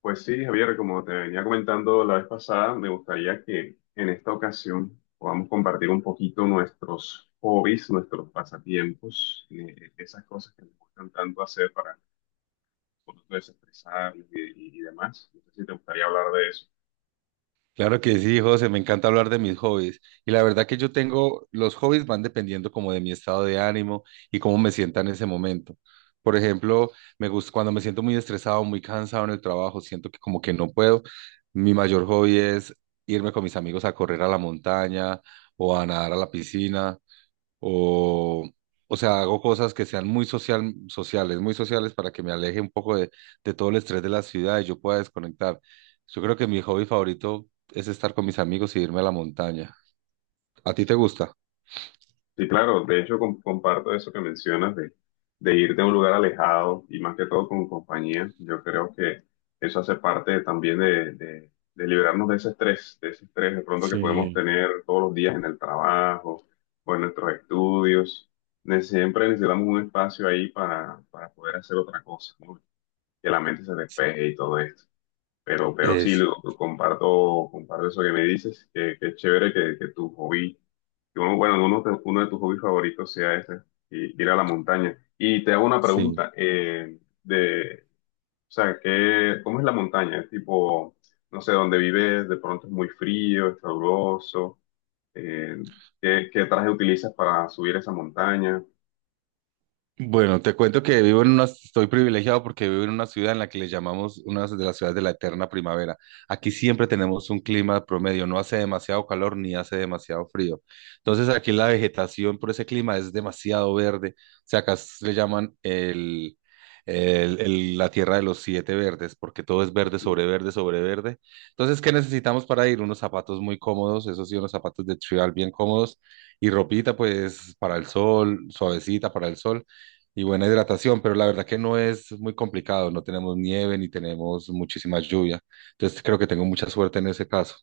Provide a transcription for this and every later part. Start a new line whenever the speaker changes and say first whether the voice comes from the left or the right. left: Pues sí, Javier, como te venía comentando la vez pasada, me gustaría que en esta ocasión podamos compartir un poquito nuestros hobbies, nuestros pasatiempos, esas cosas que nos gustan tanto hacer para un poquito desestresarnos y demás. No sé si te gustaría hablar de eso.
right: Claro que sí, José, me encanta hablar de mis hobbies. Y la verdad que yo tengo, los hobbies van dependiendo como de mi estado de ánimo y cómo me sienta en ese momento. Por ejemplo, me gusta cuando me siento muy estresado, muy cansado en el trabajo, siento que como que no puedo. Mi mayor hobby es irme con mis amigos a correr a la montaña o a nadar a la piscina o, o sea, hago cosas que sean muy sociales para que me aleje un poco de todo el estrés de la ciudad y yo pueda desconectar. Yo creo que mi hobby favorito es estar con mis amigos y irme a la montaña. ¿A ti te gusta?
left: Sí, claro, de hecho comparto eso que mencionas de irte a un lugar alejado y más que todo con compañía. Yo creo que eso hace parte también de liberarnos de ese estrés, de ese estrés de pronto que podemos
right: Sí.
left: tener todos los días en el trabajo o en nuestros estudios. Siempre necesitamos un espacio ahí para poder hacer otra cosa, ¿no? Que la mente se despeje y todo esto. Pero sí,
right: Es.
left: lo comparto, comparto eso que me dices, que es chévere que tu hobby que uno, bueno, uno de tus hobbies favoritos sea ese, y ir a la montaña. Y te hago una
right: Sí.
left: pregunta, o sea, ¿qué, cómo es la montaña? Es tipo, no sé, dónde vives, de pronto es muy frío, es caluroso, eh, ¿qué, qué traje utilizas para subir esa montaña?
right: Bueno, te cuento que vivo en una, estoy privilegiado porque vivo en una ciudad en la que le llamamos una de las ciudades de la eterna primavera. Aquí siempre tenemos un clima promedio, no hace demasiado calor ni hace demasiado frío. Entonces aquí la vegetación por ese clima es demasiado verde. O sea, acá le llaman la tierra de los siete verdes, porque todo es verde sobre verde sobre verde. Entonces, ¿qué necesitamos para ir? Unos zapatos muy cómodos, eso sí, unos zapatos de tribal bien cómodos y ropita pues para el sol, suavecita para el sol y buena hidratación, pero la verdad que no es muy complicado, no tenemos nieve ni tenemos muchísima lluvia, entonces creo que tengo mucha suerte en ese caso.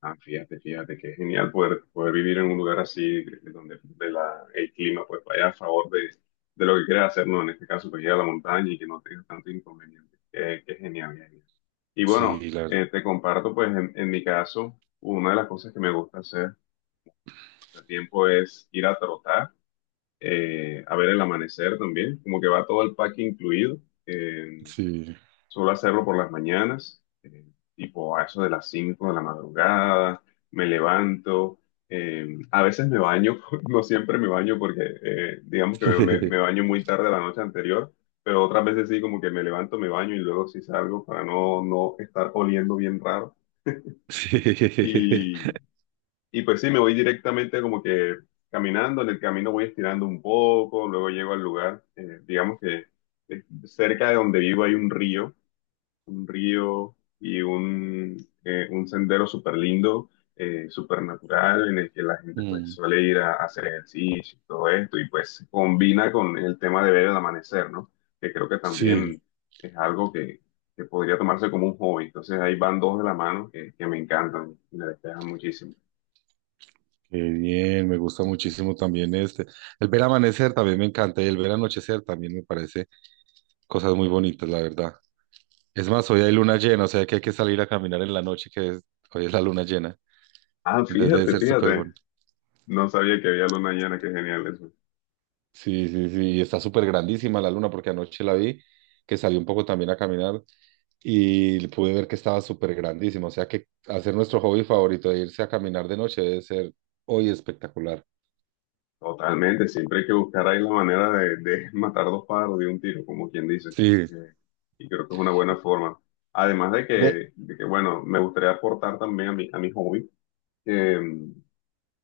left: Ah, fíjate, fíjate, que genial poder, poder vivir en un lugar así, donde de la, el clima pues vaya a favor de lo que quieras hacer, ¿no? En este caso, pues ir a la montaña y que no tengas tanto inconveniente. Qué, qué genial, genial. Y bueno,
right: Sí, la verdad,
left: te comparto, pues en mi caso, una de las cosas que me gusta hacer hace tiempo es ir a trotar, a ver el amanecer también, como que va todo el pack incluido. eh,
right: sí.
left: Suelo hacerlo por las mañanas, tipo a eso de las 5 de la madrugada, me levanto, a veces me baño, no siempre me baño porque digamos que me baño muy tarde la noche anterior, pero otras veces sí como que me levanto, me baño y luego sí salgo para no, no estar oliendo bien raro.
right: Sí.
left: Y, y pues sí, me voy directamente como que caminando, en el camino voy estirando un poco, luego llego al lugar, digamos que cerca de donde vivo hay un río un río y un, un sendero súper lindo, súper natural, en el que la gente pues
right: Mm,
left: suele ir a hacer ejercicio y todo esto, y pues se combina con el tema de ver el amanecer, ¿no? Que creo que
right: sí,
left: también es algo que podría tomarse como un hobby. Entonces ahí van dos de la mano que me encantan, y me despejan muchísimo.
right: qué bien, me gusta muchísimo también este. El ver amanecer también me encanta y el ver anochecer también me parece cosas muy bonitas, la verdad. Es más, hoy hay luna llena, o sea que hay que salir a caminar en la noche, que es- hoy es la luna llena.
left: Ah,
right: Entonces debe
left: fíjate,
right: ser súper
left: fíjate,
right: bonito.
left: no sabía que había luna llena, qué genial eso.
right: Sí, sí, sí, y está súper grandísima la luna porque anoche la vi, que salí un poco también a caminar y pude ver que estaba súper grandísima, o sea que hacer nuestro hobby favorito de irse a caminar de noche debe ser hoy espectacular.
left: Totalmente, siempre hay que buscar ahí la manera de matar dos pájaros de un tiro, como quien dice.
right: Sí,
left: Eh, y creo que es una buena forma. Además de
right: ve,
left: bueno, me gustaría aportar también a a mi hobby,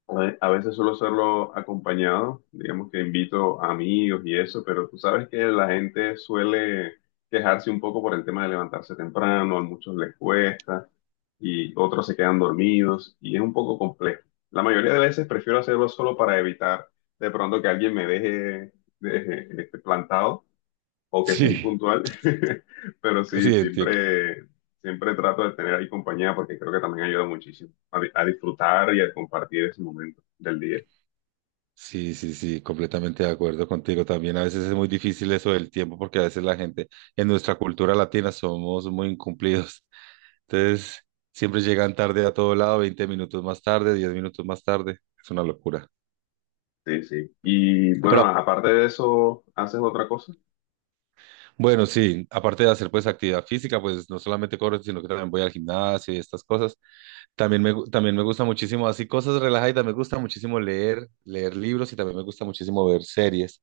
left: a veces suelo hacerlo acompañado, digamos que invito a amigos y eso, pero tú sabes que la gente suele quejarse un poco por el tema de levantarse temprano, a muchos les cuesta y otros se quedan dormidos y es un poco complejo. La mayoría de veces prefiero hacerlo solo para evitar de pronto que alguien me este, plantado o que sea
right: sí,
left: impuntual, pero sí,
right: sí, entiendo.
left: siempre trato de tener ahí compañía porque creo que también ayuda muchísimo a, a disfrutar y a compartir ese momento del día.
right: Sí, sí, sí, completamente de acuerdo contigo. También a veces es muy difícil eso del tiempo porque a veces la gente en nuestra cultura latina somos muy incumplidos. Entonces, siempre llegan tarde a todo lado, 20 minutos más tarde, 10 minutos más tarde. Es una locura.
left: Sí, sí. Y bueno,
right: Pero
left: aparte de eso, ¿haces otra cosa?
right: bueno, sí, aparte de hacer pues actividad física, pues no solamente corro, sino que también voy al gimnasio y estas cosas. También me gusta muchísimo, así cosas relajadas. Me gusta muchísimo leer, leer libros y también me gusta muchísimo ver series.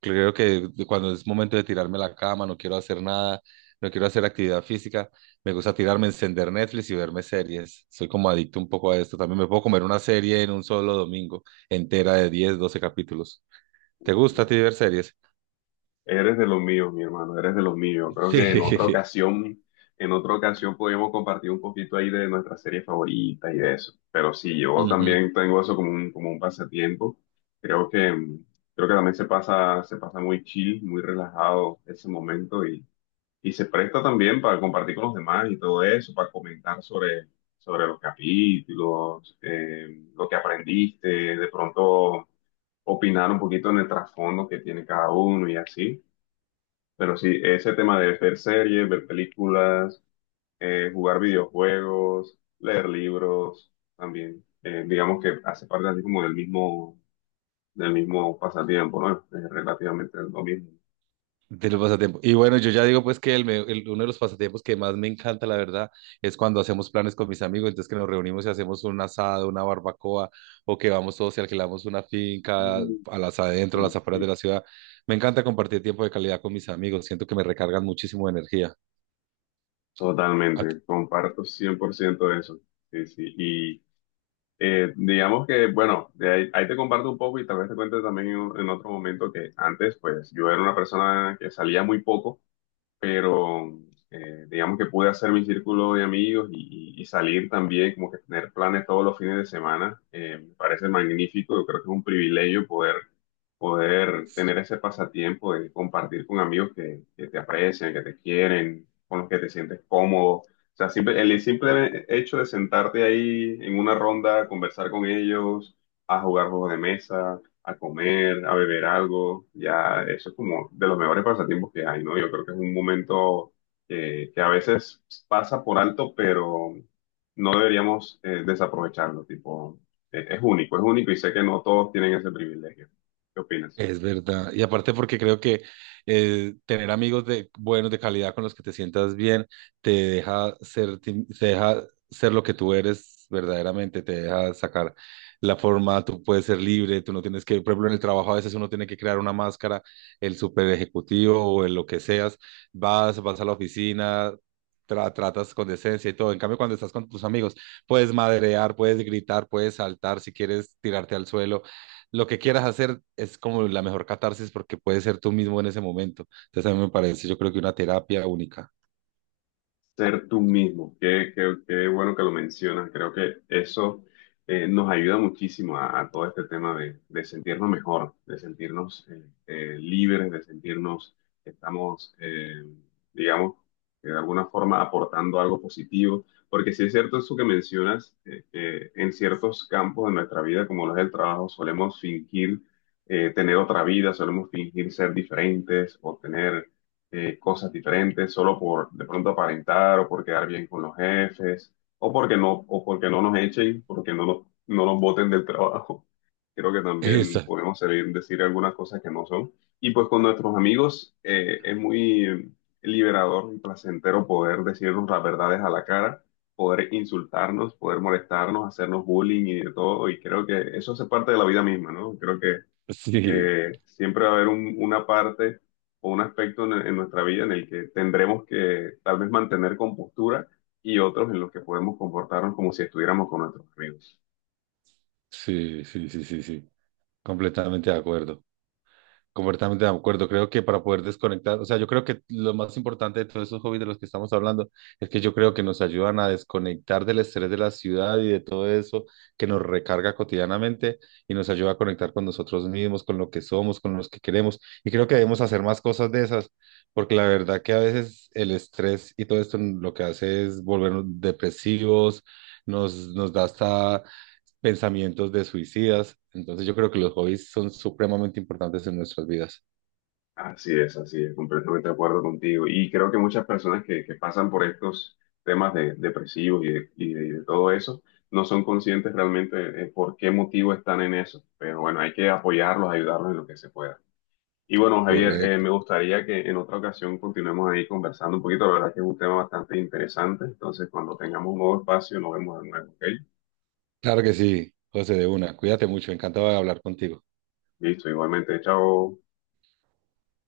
right: Creo que cuando es momento de tirarme a la cama, no quiero hacer nada, no quiero hacer actividad física, me gusta tirarme, encender Netflix y verme series. Soy como adicto un poco a esto. También me puedo comer una serie en un solo domingo, entera de 10, 12 capítulos. ¿Te gusta a ti ver series?
left: Eres de los míos, mi hermano, eres de los míos. Creo que en otra ocasión podríamos compartir un poquito ahí de nuestra serie favorita y de eso. Pero sí, yo
right: Sí.
left: también tengo eso como un pasatiempo. Creo que, mm, creo que también se pasa muy chill, muy relajado ese momento y se presta también para compartir con los demás y todo eso, para comentar sobre los capítulos, lo que aprendiste, de pronto opinar un poquito en el trasfondo que tiene cada uno y así. Pero sí, ese tema de ver series, ver películas, jugar videojuegos, leer libros, también, digamos que hace parte así como del mismo pasatiempo, ¿no? Es relativamente lo mismo.
right: De los pasatiempos. Y bueno, yo ya digo pues que uno de los pasatiempos que más me encanta, la verdad, es cuando hacemos planes con mis amigos, entonces que nos reunimos y hacemos un asado, una barbacoa, o que vamos todos y alquilamos una finca
left: Mm.
right: a
left: Sí,
right: las afueras de
left: sí,
right: la ciudad. Me encanta compartir tiempo de calidad con mis amigos, siento que me recargan muchísimo de energía.
left: totalmente, comparto 100% de eso. Sí, sí, y digamos que, bueno, de ahí, ahí te comparto un poco y tal vez te cuente también en otro momento que antes, pues yo era una persona que salía muy poco pero digamos que pude hacer mi círculo de amigos y salir también, como que tener planes todos los fines de semana, me parece magnífico, yo creo que es un privilegio poder, poder tener ese pasatiempo de compartir con amigos que te aprecian, que te quieren, con los que te sientes cómodo. O sea, el simple hecho de sentarte ahí en una ronda, conversar con ellos, a jugar juegos de mesa a comer, a beber algo, ya eso es como de los mejores pasatiempos que hay, ¿no? Yo creo que es un momento que a veces pasa por alto, pero no deberíamos desaprovecharlo, tipo, es único y sé que no todos tienen ese privilegio. ¿Qué opinas?
right: Es verdad. Y aparte porque creo que tener amigos de buenos, de calidad, con los que te sientas bien, te deja ser lo que tú eres verdaderamente, te deja sacar la forma, tú puedes ser libre, tú no tienes que, por ejemplo, en el trabajo a veces uno tiene que crear una máscara, el super ejecutivo o el lo que seas, vas a la oficina. Tra- tratas con decencia y todo. En cambio, cuando estás con tus amigos, puedes madrear, puedes gritar, puedes saltar si quieres tirarte al suelo lo que quieras hacer es como la mejor catarsis porque puedes ser tú mismo en ese momento. Entonces a mí me parece, yo creo que una terapia única.
left: Ser tú mismo, qué, qué bueno que lo mencionas, creo que eso nos ayuda muchísimo a todo este tema de sentirnos mejor, de sentirnos libres, de sentirnos que estamos, digamos, que de alguna forma aportando algo positivo, porque sí es cierto eso que mencionas, que en ciertos campos de nuestra vida, como los del trabajo, solemos fingir tener otra vida, solemos fingir ser diferentes o tener cosas diferentes solo por de pronto aparentar o por quedar bien con los jefes o porque no nos echen, porque no nos no nos boten del trabajo. Creo que también
right: Esa,
left: podemos salir decir algunas cosas que no son. Y pues con nuestros amigos es muy liberador y placentero poder decirnos las verdades a la cara, poder insultarnos, poder molestarnos, hacernos bullying y de todo. Y creo que eso hace parte de la vida misma, ¿no? Creo que
right: sí,
left: siempre va a haber una parte o un aspecto en nuestra vida en el que tendremos que tal vez mantener compostura y otros en los que podemos comportarnos como si estuviéramos con nuestros amigos.
right: sí, sí, sí, sí, sí, completamente de acuerdo. Completamente de acuerdo. Creo que para poder desconectar, o sea, yo creo que lo más importante de todos esos hobbies de los que estamos hablando es que yo creo que nos ayudan a desconectar del estrés de la ciudad y de todo eso que nos recarga cotidianamente y nos ayuda a conectar con nosotros mismos, con lo que somos, con los que queremos. Y creo que debemos hacer más cosas de esas, porque la verdad que a veces el estrés y todo esto lo que hace es volvernos depresivos, nos da hasta pensamientos de suicidas. Entonces yo creo que los hobbies son supremamente importantes en nuestras vidas.
left: Así es, completamente de acuerdo contigo. Y creo que muchas personas que pasan por estos temas de, depresivos y y de todo eso, no son conscientes realmente por qué motivo están en eso. Pero bueno, hay que apoyarlos, ayudarlos en lo que se pueda. Y bueno, Javier,
right: Correcto.
left: me gustaría que en otra ocasión continuemos ahí conversando un poquito. La verdad es que es un tema bastante interesante. Entonces, cuando tengamos un nuevo espacio, nos vemos de nuevo, ¿ok?
right: Claro que sí, José, de una. Cuídate mucho, encantado de hablar contigo.
left: Listo, igualmente, chao.